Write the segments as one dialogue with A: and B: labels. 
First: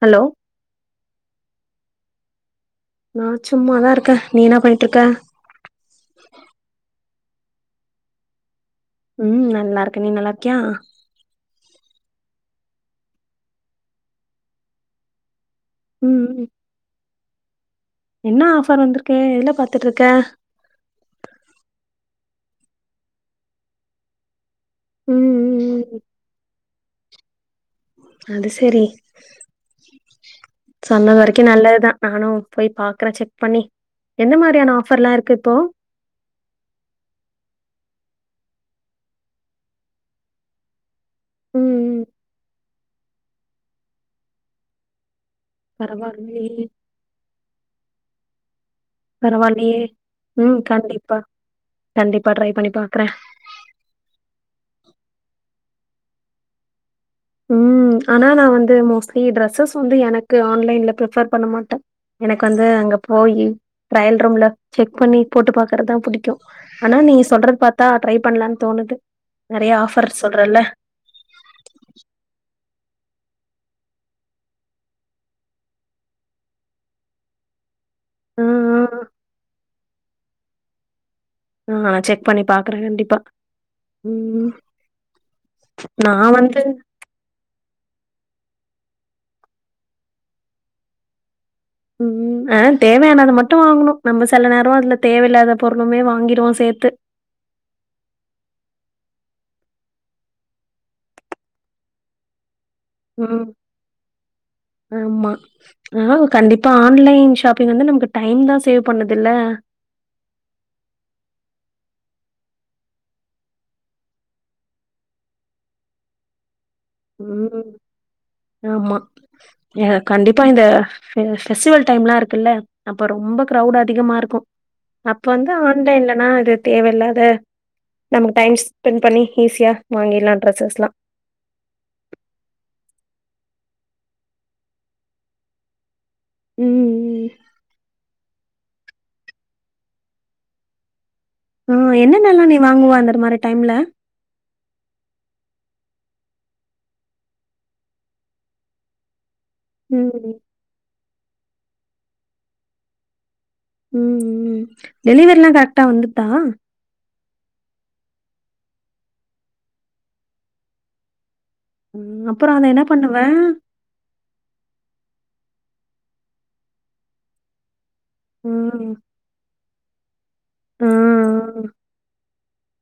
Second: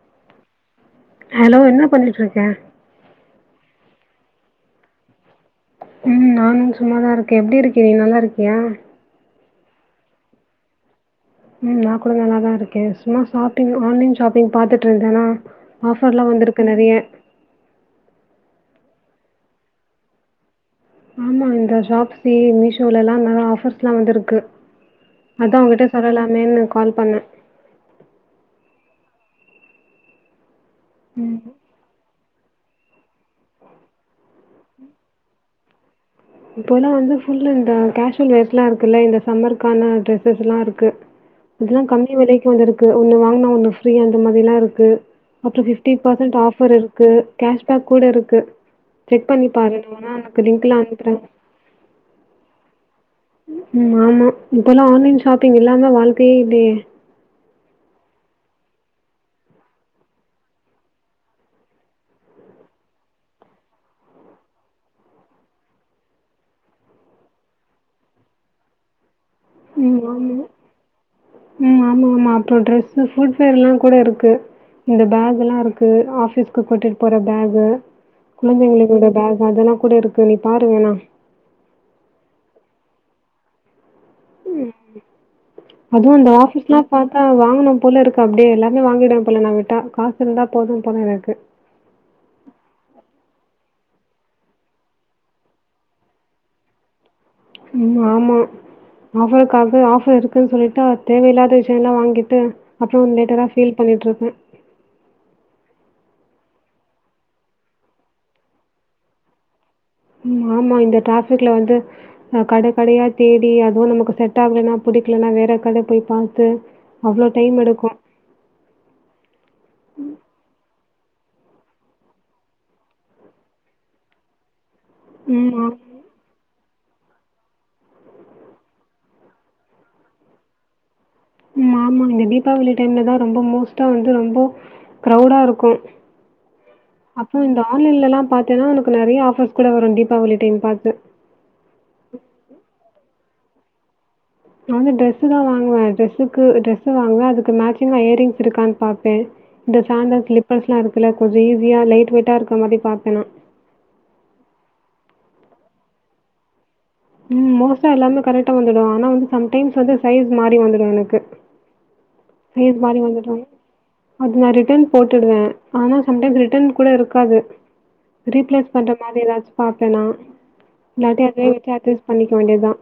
A: Hello
B: hello என்ன பண்ணிட்ருக்க
A: அ சும்மாதா இருக்க நீ என்னா பண்ணிட்ருக்க
B: ம் நானு சும்மாதா இருக்கே எப்டி இருக்க நீ நல்லாருக்கியா
A: ம் நல்லார்க்கே நீ நல்லார்க்கியா
B: ம் நா கூட நல்லாதாருக்கே சும்மா ஷாப்பிங் ஆன்லைன் ஷாப்பிங் பாத்துட்ருந்தனா
A: ம்
B: ஆஃபர்ல்லா
A: ம்
B: வந்துருக்கு நறைய
A: என்ன ஆஃபர் வந்துருக்கு எதுல பாத்துட்ருக்க
B: ஆமா இந்த ஷாப்ஸி மீஷோலலா நல்ல ஆஃபர்ஸ்லா வந்துருக்கு
A: ம் ம்
B: அதா உங்கட்ட
A: ம்
B: சொல்லலாமேன்னு கால் பண்ண
A: அது செரி சொன்ன வரைக்கு நல்லதுதா நானு போய் பாக்ற செக் பண்ணி எந்த மாரியான ஆஃபர்லா இருக்கு இப்போ
B: இப்போலா வந்து ஃபுல்லு இந்த கேஷுவல் வேர்ஸ்லா இருக்குல்ல இந்த சம்மருக்கான டிரெஸ்ஸஸ்லா இருக்கு
A: ம்
B: அதல்லா
A: ம்
B: கம்மி வெலைக்கு வந்திருக்கு ஒண்ணு வாங்குனா ஒண்ணு ஃப்ரீ அந்த மாதிலா இருக்கு அப்றோ ஃபிஃப்டி பர்சன்ட்
A: பரவாயில்லயே
B: ஆஃபர் இருக்கு கேஷ்பேக் கூட இருக்கு செக் பண்ணி பாருணோனா ஒனக்கு லின்க்குலா அனுப்
A: பா கண்டிப்பா ட்ரை பண்ணி பாக்குற
B: ம் ஆமா இப்போல்லா ஆன்லைன் ஷாப்பிங் இல்லாம வாழ்கையே இல்லயே
A: ம் ஆனா நா வந்து மோஸ்ட்லி ட்ரெஸ்ஸஸ் வந்து எனக்கு ஆன்லைன்ல பிஃபர் பண்ண மாட்ட எனக்கு வந்து அங்க போயி ட்ரயல் ரூம்ல செக் பண்ணி போட்டு பாக்கறதா புடிக்கு ஆனா நீங்க சொல்றது பாத்தா ட்ரை பண்லான்னு தோணுது நறையா
B: ம்
A: ஆஃபர்ஸ்
B: ஆமா.
A: சொல்றல
B: ம் ஆமா, ஆமா. அப்புறம் ட்ரெஸ்ஸு ஃபுட்வேரெல்லாங் கூட இருக்கு இந்த பேகுலா இருக்கு ஆஃபிஸ்க்கு கூட்டிட்டு போற பேகு
A: அ,
B: குழந்தைங்களோட
A: அ.
B: பேகு அதெல்லா கூட இருக்கு நீ பாரு வேணா
A: ஆ செக் பண்ணி பாக்குற கண்டிப்பா
B: ம் அதுவு அந்த
A: நான் வந்து
B: ஆஃபீஸ்லா பாத்தா வாங்கனு போல இருக்கு அப்டியே எல்லாமே வாங்கிட போல நா விட்டா காசு இருந்தா போது போல இருக்கு
A: ம் அ தேவயானத மட் டு வாங்கனு நம்ம செல நேரோ அதுல தேவ இல்லாத பொருளுமே வாங்கிருவோ சேத்து
B: ம் ஆமா ஆஃபர்க்காக ஆஃபர் இருக்குன் சொல்லிட்டு தேவ இல்லாத விஷயோல்லா வாங்கிட்டு அப்புறம்
A: ம்
B: லேட்டரா ஃபீல் பண்ணிட்டுருக்கேன்.
A: ஆமா ஆஹ் கண்டிப் ப்பா ஆன்லைன் ஷாப்பிங் வந்து நமக்கு டைம் தா சேவ் பண்ணுதுல்ல
B: ம் ஆமா இந்த ட்ரஃபிக்ல வந்து கட கடயா தேடி அதுவு நமக்கு செட்டாகலனா பு புடிக்லன்னா வேற கட போய் பாத்து அவ்ளோ டைம்
A: ம்
B: எடுக்கும்.
A: ஆமா ஏன் கண்டிப்பா இந்த ஃபெ ஃபெஸ்ஸிவல் டைம்லா இருக்குல்ல அப்ப ரொம்ப க்ரௌடு அதிகமா இருக்கு அப்ப
B: ம்
A: வந்து
B: ஆ
A: ஆன்லைலனா அது தேவ இல்லாத நமக்கு டைம் ஸ்பெண்ட் பண்ணி ஈஸியா வாங்கிர்லா ட்ரெஸ்ஸஸ்லா
B: ம் ஆமா இந்த தீபாவளி டைம்ல தா ரொம்ப மோஸ்ட்டா வந்து ரொம்போ க்ரௌடா இருக்கு
A: ம்.
B: அப்றோ இந்த ஆன்லைலல்லா பாத்தேன்னா ஒனக்கு நறையா ஆஃபர்ஸ் கூட வரு தீபாவளி டைம் பாத்து
A: ஆஹ் என்னனல்லா நீ வாங்குவா அந்தர் மாரி டைம்ல
B: நா வந்து டிரெஸ்சு தா வாங்குவ டிரெஸ்சுக்கு டிரெஸ்சு வாங்குவ அதுக்கு மேச்சிங்கா இயரிங்ஸ் இருக்கான் பாப்ப இந்த சாண்டல்
A: ம்.
B: ஸ்லிப்பர்ஸ்லா இருக்குல கொஞ்சோ ஈஸியா லைட் வெயிட்டா இருக்க மாரி பாப்பனா
A: ம் ம் டெலிவெரில்லா கரக்ட்டா வந்துட்தா
B: ம் மோஸ்ட்டா எல்லாமே கரெட்டா வந்துடு ஆனா வந்து சம்டைம்ஸ் வந்து சைஸ் மாறி வந்துரு எனக்கு
A: ம் அப்புறோ அத
B: சைஸ்
A: என்ன
B: மாறி
A: பண்ணுவ?
B: வந்துடு அது நா ரிட்டன் போட்டுடுவே ஆனா சம்டைம் ரிட்டன் கூட இருக்காது ரீப்ளேஸ்
A: ம்
B: பண்ற மாதி எதாச்சு பாப்பே நா
A: ஆ
B: இல்லாட்டி அதுவே வச்சு அட்ஜஸ் பண்ணிக்க வேண்டிதா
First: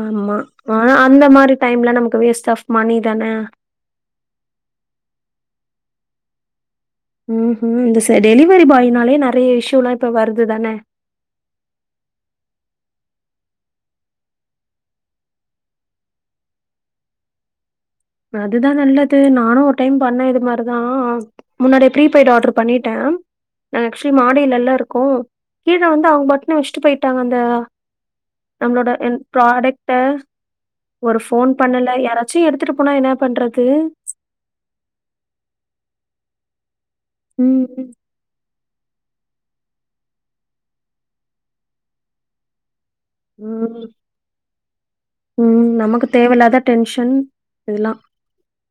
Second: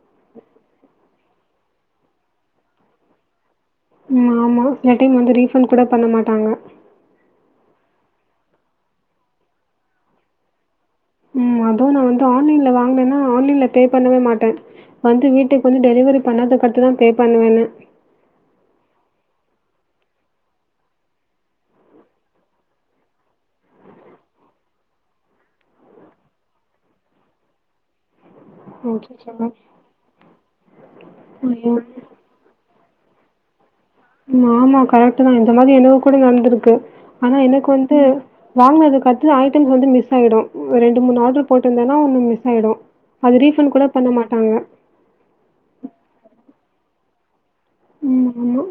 A: ஆமா ஆனா அந்த மாரி டைம்ல நமக்கு வேஸ்ட் ஆஃப் மணி தான
B: ம் ஆமா சிலட்டைம் வந்து ரீஃபண்ட் கூட பண்ண மாட்டாங்க
A: ம் ஹும் இந்த ச டெலிவெரி பாய்னாலே நறைய இஷூலா இப்ப வருது தான
B: ம் அதுவு நா வந்து ஆன்லைன்ல வாங்குனன்னா ஆன்லைன்ல பே பண்ணவே மாட்ட வந்து வீட்டுக்கு வந்து டெலிவரி பண்ணாதுக்கடுத்துதா பே பண்ணுவேனு
A: அதுதா நல்லது நானு ஒரு டைம் பண்ண இது மாரிதா முன்னாடி ப்ரீபெய்டு ஆட்ரு பண்ணிட்டே நாங்க அக்சுவலி மாடிலல்ல இருக்கோ கீழ வந்து அவுங்க பாட்ணு வெச்ட்டு பேய்ட்டாங்க அந்த நம்மளோட என்
B: அச்சச்சோ!
A: ப்ராடக்ட்ட ஒரு ஃபோன்
B: ஐயோ!
A: பண்ணல யாராச்சும் எடுத்துட்டுப் போனா என்னா பண்றது
B: ஆமா கரெக்ட்டு தான் இந்த மாதிரி எனக்கு கூட நடந்துருக்கு ஆனா எனக்கு
A: ம்
B: வந்து வாங்குனதுக்கட்த்துதா ஐட்டம்ஸ் வந்து மிஸ் ஆயிடும் ஒரு ரெண்டு மூணு ஆட்ரு போட்ருந்தேன்னா ஒன்னு மிஸ் ஆயிடோ அது ரீஃபண்ட் கூட பண்ண மாட்டாங்க
A: உம் நமக்கு தேவயில்லாத டென்ஷன் இதெல்லா
B: உம் ம்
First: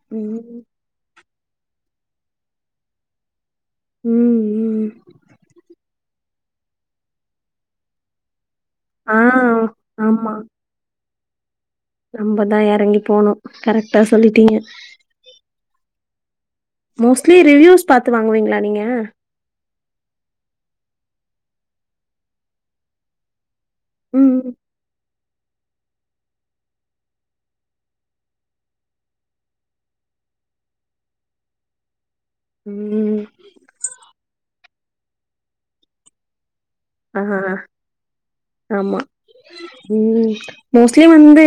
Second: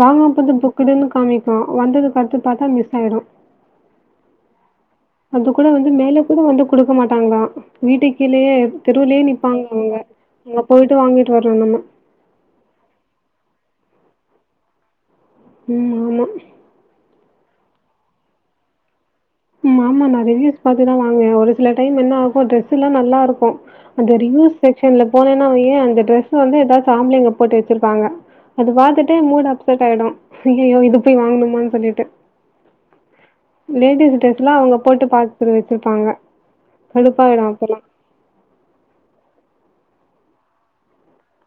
B: வாங்கான போது
A: ம்
B: புக்குடுன்னு காமிக் கும் வந்தது பட்சிச்சி பாத்தா மிஸ் ஆயிடும்
A: ம் ம்
B: அது கூட வந்து மேலே கொண்டு வந்து குடுக்க மாட்டாங்கலாம் வீட்டுக்கு கீழயே
A: ஆ
B: தெருவுலயே நிப்பாங்க அவுங்க அங்க போயிட்டு வாங்கிட் டு வரணுமா
A: நம்பதான் எறங்கி போனும் கரெக்ட்டா சொல்லிட்டீங்க
B: உம் ஆமா
A: ஃபிரி ரிவ்யூஸ் பாத்து வாங்குவீங்களா நீங்க
B: ம் ஆமாமா ரிவ்வியூஸ் பாத்துதான் வாங்குவேன் ஒரு சில டைம் என்னஆகும் ட்ரெஸ்ல்லாம் நல்லாருக்கும் அந்த
A: ம்
B: ரிவ்வியூஸ் செக்சன்ல போனேன்னா வையேன் அந்த ட்ரெஸ்ச வந்து ஏதாச்சு ஆம்பளைங்க போட்டு வச்சிருப்பாங்க அது பாத்துட்டு மூடு அப்செட் ஆயிடும் ஐயயோ இது போய் வாங்கணுமானு சொல்லிட்டு
A: ம்
B: லேடிஸ் ட்ரெஸ்லாம் அவங்க போட்டு பாத்து வச்சிருப்பாங்க
A: ஆஹா
B: கடுப்பாயிடும் அப்பலாம்.
A: ஆமா உம் மோஸ்லி வந்து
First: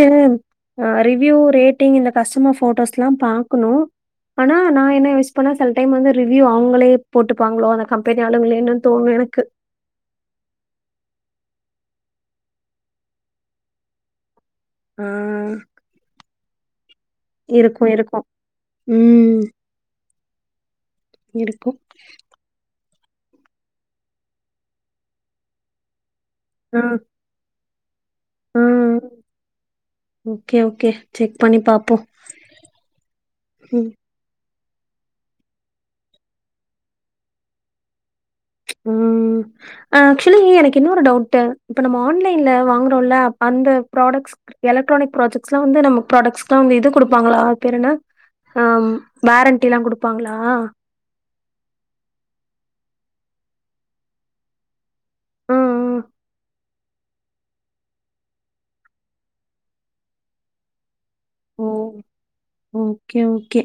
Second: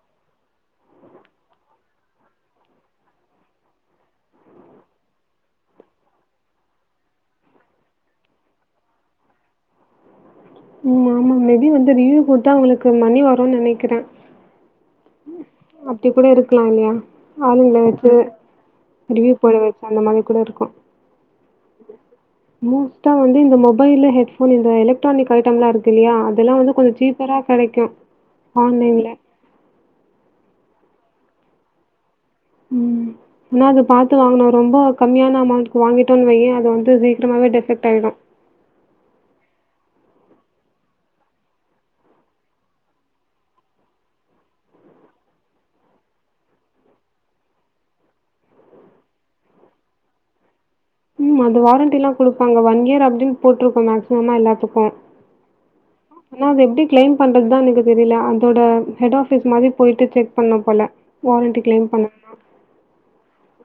A: ஆஹ் ரிவ்யூ ரேட்டிங் இந்த கஸ்டமர் போட்டோஸ்ல்லாம் பாக்கணும் ஆனா நான் என்ன யோசிப்பேன்னா செல டைம் வந்து ரிவ்யூ அவுங்களே போட்டுப்பாங்களோ அந்த கம்பெனி ஆளுங்களேன்னு தோணுவ இருக்கு
B: உம் ஆமா மேபி வந்து ரிவியூஸ் குடுத்தா அவளுக்கு மணி வரும்னு நெனைக்கிற
A: ஆ
B: ம் அப்படி கூட இருக்கலாம் இல்லையா ஆளுங்கல
A: இருக்கு
B: வச்சி
A: இருக்கு
B: ரிவிவ் போட வச்சி அந்த மாரி கூட இருக்கும்
A: இருக்கும்
B: ப்றோ வந்து இந்த மொபைலு ஹெட்ஃபோன் இந்த எலக்ட்ரானிக் ஐட்டம்லாம் இருக்கு இல்லையா அதெல்லாம் வந்து கொஞ்சோ சீப்பரா கிடைக்கும்
A: ஆ ஆ ஓகே ஓகே செக் பண்ணி பாப்போம்
B: ம் ன்னா அது பாத்து வாங்கனும் ரொம்ப கம்மியான அமௌண்ட்ல வாங்கிட்டோன்னு வையன் அது வந்து சீக்கிரமே டிபெக்ட் ஆயிடும்
A: உம் ஆக்சுவலி எனக்கு இன்னொரு டவுட்ட இப்ப நம்ம ஆன்லைன்ல வாங்கறோம்ல்ல அந் த ப்ராடக்ட்ஸ்க் எலக்ட்ரானிக் ப்ராஜெக்ட்லாம் வந்து நம்ம ப்ராடக்ட்ஸ்லாம் வந்து இது குடுப்பாங்களா அது பேரு என்ன ஹம் வேரண்டில்லாம் கொடுப்பாங்களா
B: ம் அது வாரண்டிலாம் கொடுப்பாங்க ஒன் இயர் அப்டின்னு போட்டிருக்கும் மேக்சிமமா எல்லாதுக்கும்
A: ஆ ஆ.
B: ஆனா அது எப்டி கிளைம் பண்றது தான் எனக்கு தெரியல அதோட ஹெட் ஆபீஸ் மாதிரி போயிட்டு செக் பண்ணும் போல வாரண்ட்டி
A: ஓ
B: கிளைம் பண்ணனுனா
A: ஓகே, ஓகே.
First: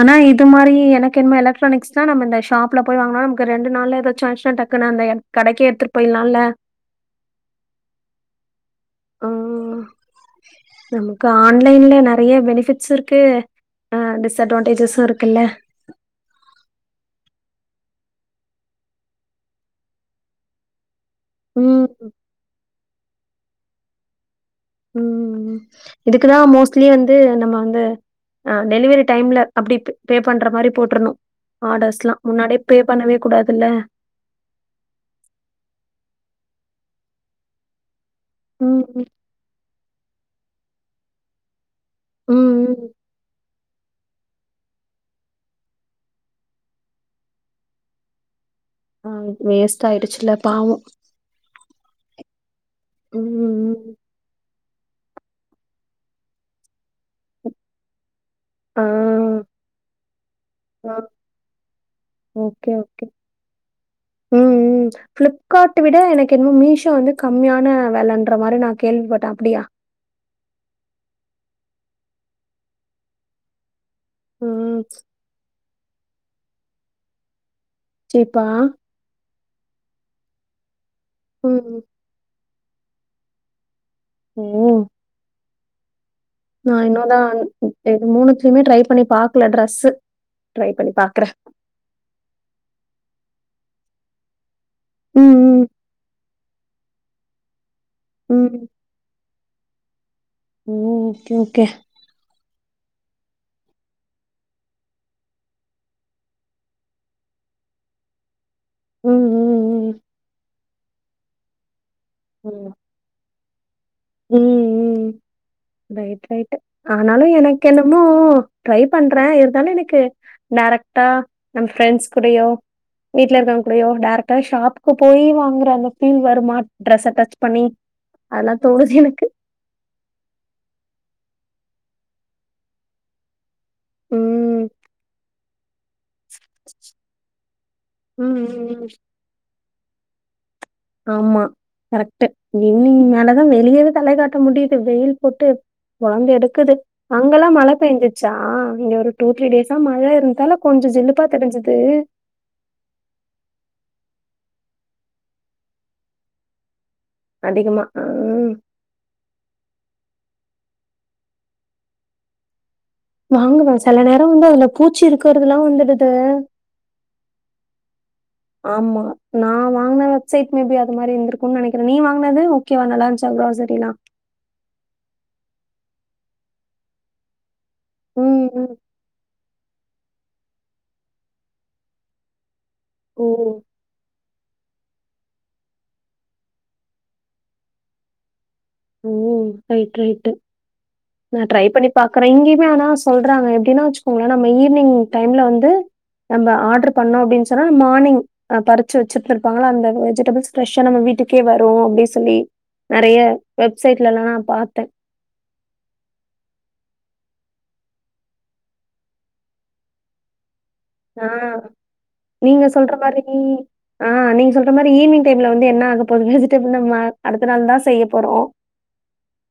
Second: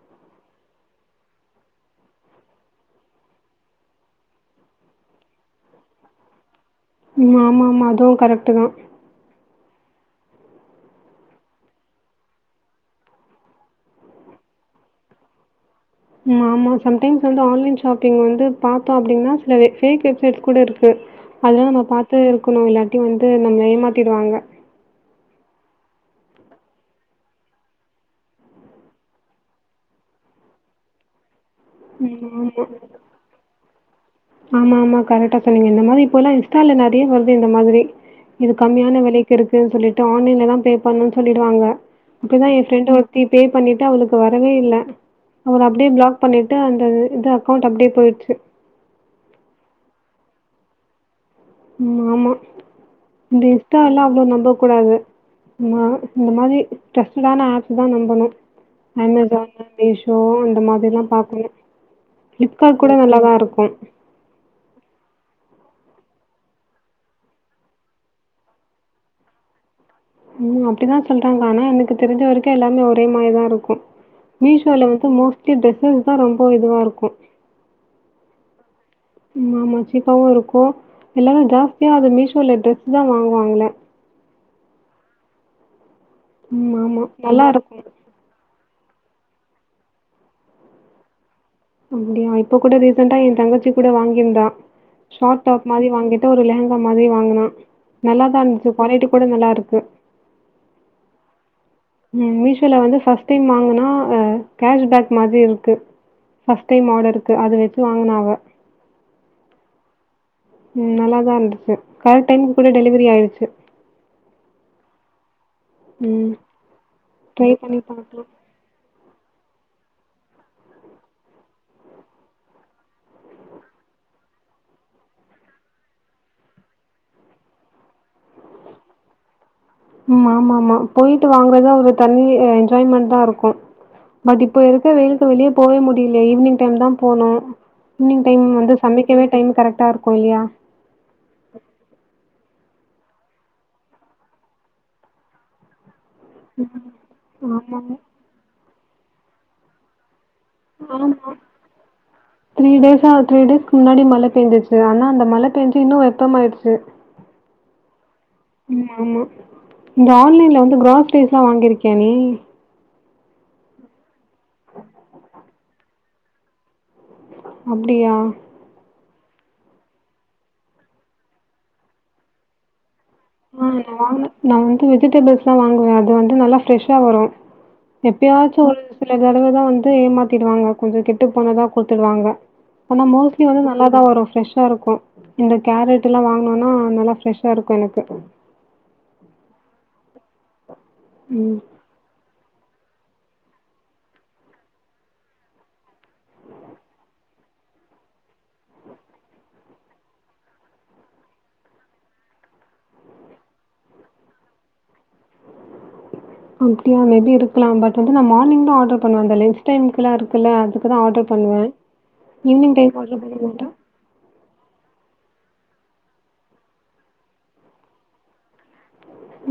A: ஆனா இது மாறி எனக்கென எலக்ட்ரானிக்ஸ் தான் நம்ம இந்த ஷாப்ல போய் வாங்கநா நமக்கு ரெண்டு நாள்ள எதாச்சும் ஆயிச்சனா டக்குன்னு அந்த கடைக்கு எடுத்துட்டு போய்லால்ல
B: ம் ஆமாமா அதுவும் கரெக்ட்டு தான்
A: ஹாஹ நமக்கு ஆன்லைன்ல நெறைய பெனிஃபிட்ஸ் இருக்கு அஹ் டிஸ்அட்வான்டேஜஸ்ஸும் இருக்குல்ல
B: ம் ஆமா சம்டைம்ஸ் வந்து ஆன்லைன் ஷாப்பிங் வந்து பாத்தா அப்டின்னா சில பேக் வெப்சைட்ஸ் கூட இருக்கு அதெல்லாம் நம்ம
A: ம்,
B: பாத்து இருக்கணும் இல்லாட்டி வந்து நம்ம ஏமாத்திடுவாங்க
A: ம் ம் இதுக்குதான் மோஸ்ட்லி வந்து நம்ம வந்து அஹ் டெலிவரி டைம்ல அப்டிப் பேப்பண்ற மாரி போட்ருணும்
B: ம்.
A: ஆர்டர்ஸ்லாம் முன்னாடியே பே பண்ணவே கூடாதுல்ல
B: ஆமாமா கரெக்டா சொன்னிங்க இந்த மாதிரி இப்ப எல்லாம் இன்ஸ்டால நெற அப்டியே வருது இந்த மாதிரி இது
A: ம்,
B: கம்மியான
A: ம்,
B: விலைக்கு இருக்குன்னு சொல்லிட் டு ஆன்லைன்ல தான் பே பண்ணனு சொல்லிடுவாங்க அப்படிதான் என்
A: ம்.
B: பிரெண்டு ஒருத்தி பே பே பண்ணிட்டு அவளுக்கு வரவே இல்ல அவள அப்டியே பிளாக் பண்ணி ட்டு அந்த இது அக்கௌண்ட்டு அப்டியே போயிடுச்சு
A: ஆ வேஸ்ட் ஆய்டுச்சுல பாவ
B: ம் ஆமா இந்த
A: ம்.
B: இன்ஸ்டால்லா அவ்வளவு நம்ம கூடாது இந்த நா இந்தமாரி டீரஷ்டடான ஆப்ஸ் தா நம்பணு
A: ஆ.
B: அமேசான் மீஷோ அந்த
A: ஆ
B: மாரில்லா பாக்கணு
A: ஓகே,
B: பிளிப்கார்ட் கூட
A: ஓகே.
B: நல்லாதா இருக்கு
A: ம் பிளிப் இது விட எனக்கு என்னமோ மீசோ வந்து கம்மியான வெலன்றமாரி நா கேள்விப்பட்ட அப்டியா
B: ம் அப்டித்தா சொல்றாங்கா ஆனா எனக்கு தெரிஞ்ச வரைக்கு எல்லாமே ஒரே மாரிதா இருக்கு
A: ம்.
B: மீஷோல வந்து மோஸ்ட்லி டிரெஸ்ஸஸ் தா ரொம்ப இதுவா இருக்கு
A: சீப்பா
B: ம் ஆமா சீப்பாவு இருக்கு எல்லாரு
A: ம்.
B: ஜாஸ்தியா அது மீஷோல ட்ரெஸ் தா வாங்குவாங்களே
A: ம் ம் நா
B: ம் ஆமா.
A: இன்னோதா
B: நல்லா இருக்கும்.
A: இது மூணுத்துலயுமே ட்ரை பண்ணி பாக்கல ட்ரெஸ் ட்ரை பண்ணி பாக்குறே
B: அப்டியா இப்ப கூட ரீசண்டா ஏ தங்கச்சி கூட வாங்கியிருந்தா ஷார்ட்
A: ம்,
B: டாப் மாரி வாங்கிட்டு ஒரு லெகங்கா மாரி வாங்கனா
A: ம்,
B: நல்லாதா
A: ம்.
B: இருந்துச்சி குவாலிட்டி கூட நல்லாருக்கு
A: ஓ! Okay, okay.
B: ம் மீஷோல வந்து ஃபர்ஸ்ட் டைம் வாங்கனா ஆ கேஷ்பேக் மாறி இருக்கு ஃபர்ஸ்ட் டைம் ஆடருக்கு அத வச்சு வாங்கனா அவ
A: ம் ம் ம்
B: ம் நல்லாதா இருந்துச்சு கரெக்ட் டைமுக்கு கூட டெலிவரி ஆயிருச்சு
A: ம் ம் ரைட்
B: ம்.
A: ரைட் ஆனாலு
B: ட்ரை
A: எனக்கு
B: பண்ணி
A: என்னமோ
B: பாக்கலாம்.
A: ட்ரை பண்றே இருந் தாலு எனக்கு டைரக்டா நம்ப ஃப்ரெண்ட்ஸ் கூடயோ வீட்ல இருக்கவங்க கூடயோ டைரக்டா ஷாப்புக்கு போய்யி வாங்குற அந்த ஃபீல் வருமா ட்ரெஸ்ஸ ஸ்டச் பண்ணி அதல்லா தோணுது எனக்கு
B: ம் ஆமாம்மா போயிட்டு வாங்குறதா ஒரு தனி என்ஜாய்மெண்ட் தா இருக்கு
A: ம்.
B: பட் இப்ப இருக்க வெயிலுக்கு வெளியே போவே முட் டில்லா ஈவினிங் டைம் தா போனு ஈவினிங்
A: ம்,
B: டைம் வந்து
A: ம்,
B: சமைக்கவே டைம் கரெக்டா இருக்கு இல்லையா
A: ஆம்மா கரெக்ட்டு ஈவ்னிங் மேலதா வெளியவே தலைய காட்ட முடியுது வெயில் போட்டு பொழந்து எடுக்குது அங்கெல்லா மழ
B: ஆமாங்க.
A: பேஞ்சிச்சா இங்க ஒரு டூ த்ரீ டேஸா மழை இருந்
B: ஆமா த்ரீ டேஸ்ஸா த்ரீ டேஸ்க் முன்னாடி மழப் பேஞ்சுச்சு ஆனா அந்த மழை பேஞ்சு இன்னு வெப்பமாய்டுச்சு
A: அதிகமா. ஆ.
B: ம் ஆமா இந்த ஆன்லைன்ல வந்து கிராஸ்ரிஸ்ல்லா வாங்கிருக்கியா நீ
A: வாங்குவ செல நேர வந்து அதுல பூச்சி இருக்கிறதுல்லா வந்துடுது
B: அப்டியா
A: நா வாங்குன வெப்சைட் மேபி அது மாரி இருந்துருக்கும்ன்னு நெனைக்கறே நீ வாங்கனது ஓகேவா நால்லாஞ்
B: ஆ நா வாங்குன நா வந்து வெஜிடபிள்ஸ்ல்லா வாங்குவே அது வந்து நல்லா ப்ரெஷ்ஷா வரு
A: ம்,
B: எப்பயாச்சு
A: ம்.
B: ஒரு சில தடவதா வந்து ஏமாத்திடுவாங்க கொஞ்சோ கெட்டு போனதா குடுத்துடுவாங்க ஆன
A: ஓ!
B: மோஸ்ட்லி வந்து நல்லாதா வரும் ஃப்ரஷ் ஷா இருக்கு இந்த கேரட்ல்லா வாங்கினோனா நல்லா ப்ரெஷ்ஷா இருக்கு எனக்கு
A: ஓ ரைட் ரைட்டு நா
B: ம்.
A: ட்ரை பண்ணி பாக்குறே இங்கியு உண்மையானா சொல்றாங்க எப்டின்னா வச்சுக்கோங்களே நம்ம ஈவ்னிங் டைம்ல வந்து நம்ம ஆர்டர் பண்ணோ அப்டின் சொன்னா மார்னிங் அ பறிச்சு வச்சுருந்துருபாங்கள அந்த வெஜிடபிள்ஸ் ப்ரஷ்ஷா நம்ம வீட் வீட்டுக்கே வரு அப்டி சொல்லி நெறைய வெப்சைட்லல்லா நா பாத்தே
B: ம் அப்டியா மேபி இருக்லா பட் வந்து நா மானிங் தா ஆர்டர் பண்ணுவ அந்த லன்ச் டைம்கல்லா இருக்குல அதுக்
A: நா நீங்க சொல்ற
B: டைம்
A: மாரி
B: ஆர்டர் பண்ண மாட்டேன்.
A: அ நீங்க சொல்ற மாரி ஈவ்னிங் டேம்ல வந்து என்ன ஆக போகுது வெஜிடபிள் நம் அடுத்த நாள் தா செய்ய போறோ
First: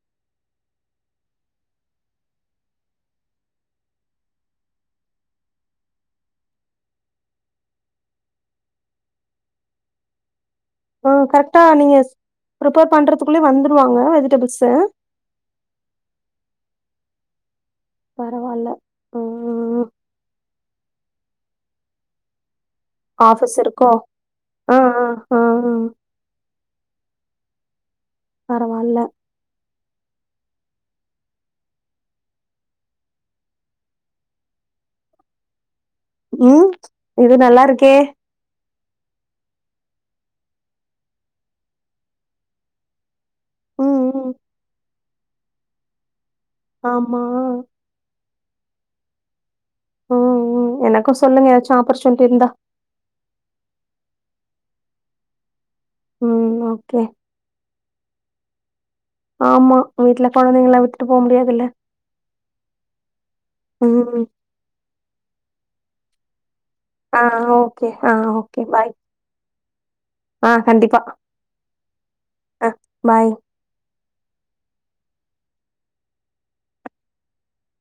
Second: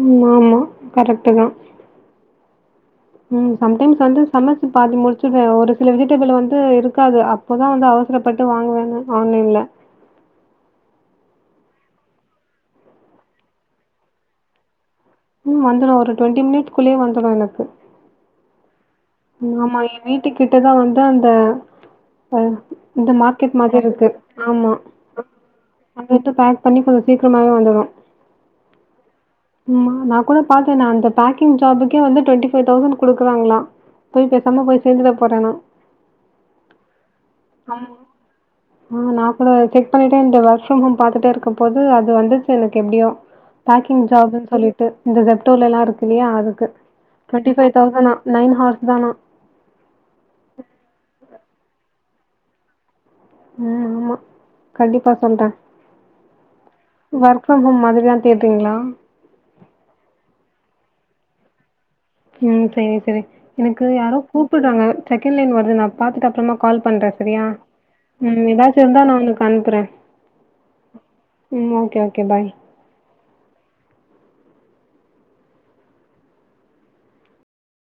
B: ம் ஆமா கரெக்ட்டு தா ம் சம்டைம்ஸ் வந்து சமைச்சு பாத்த முடிச்சுருவே ஒரு சில வெஜிடபிள் வந்து இருக்காது அப்போதா வந்து அவசர அவசர பட்டு வாங்குவாங்க ஆன்லைன்ல
A: ஒ கரெக்டா நீங்க ப்ரிப்பேர் பண்றதுக்குள்ளயே வந்துடுவாங்க வெஜிடபிள்ஸ்ஸு
B: ம் வந்துரு ஒரு டுவெண்டி மினிட்ஸ்குள்யே வந்துரு எனக்கு
A: பரவால்ல
B: ஆமா
A: ம்
B: எ வீட்டுக்கிட்டதா வந்து அந்த அ இந்த மார்க்கெட்
A: ஆஃபீஸ்
B: மாத்ரி
A: இருக்கோ
B: இருக்கு ஆமா
A: ஆ ஆ ஆ ஆ
B: அங்கருந்து பேக் பண்ணி கொஞ்ச சீக் கிமாவே வந்துரு
A: பரவால்ல
B: சும்மா நா கூட பாத்த அந்த பேக்கிங் ஜாபுக்கே வந்து டுவெண்டி ஃபைவ் தௌசண்ட் குடுக்குறாங்களா போய் பேசாம போய் சேந்துட போற நா
A: ம் இது நல்லாருக்கே
B: ஆ நான் கூட செக் பண்ணிட்டேன் இந்த வொர்க் ஃப்ரம் ஹோம் பாத்துட்டே இருக்கும் போது அது வந்துச்சு எனக்கு எப்படியோ
A: ம்
B: பேக்கிங்
A: ம்
B: ஜாப்னு சொல்லிட்டு இந்த ஜப்டோலெல்லாம் இருக்கு இல்லையா அதுக்கு
A: ஆமா
B: டுவெண்டி ஃபைவ் தௌசன்னா நைன் ஹாவர்ஸ் தானா
A: ஆப்பர்சுவனிட்டி இருந்தா
B: ம் ஆம்மா கண்டிப்பா சொல்றேன்
A: ம் ஓகே
B: ஒர்க் ஃப்ரம் ஹோம் மாதிரிதான் கேட்டுறீங்களா
A: ஆமா வீட்டுல குழந்தைங்கெல்லா விட்டுட்டு போக முடியாதுல்ல
B: ம் சேரி சேரி எனக்கு யாரோ
A: ம்
B: கூப்புறாங்க செகண்ட் லைன் வருது நான் பாத்துட்டு அப்புறமா கால் பண்றேன்
A: ஆ
B: சரியா
A: ஓகே ஆ
B: உம்
A: ஓகே
B: ஏதாச்சம்
A: பாய்
B: இருந்தா நான் உனக்கு அனுப்புறேன்.
A: ஆ கண்டிப்பா
B: ம். Okay, okay. பாய்.
A: ஆ பை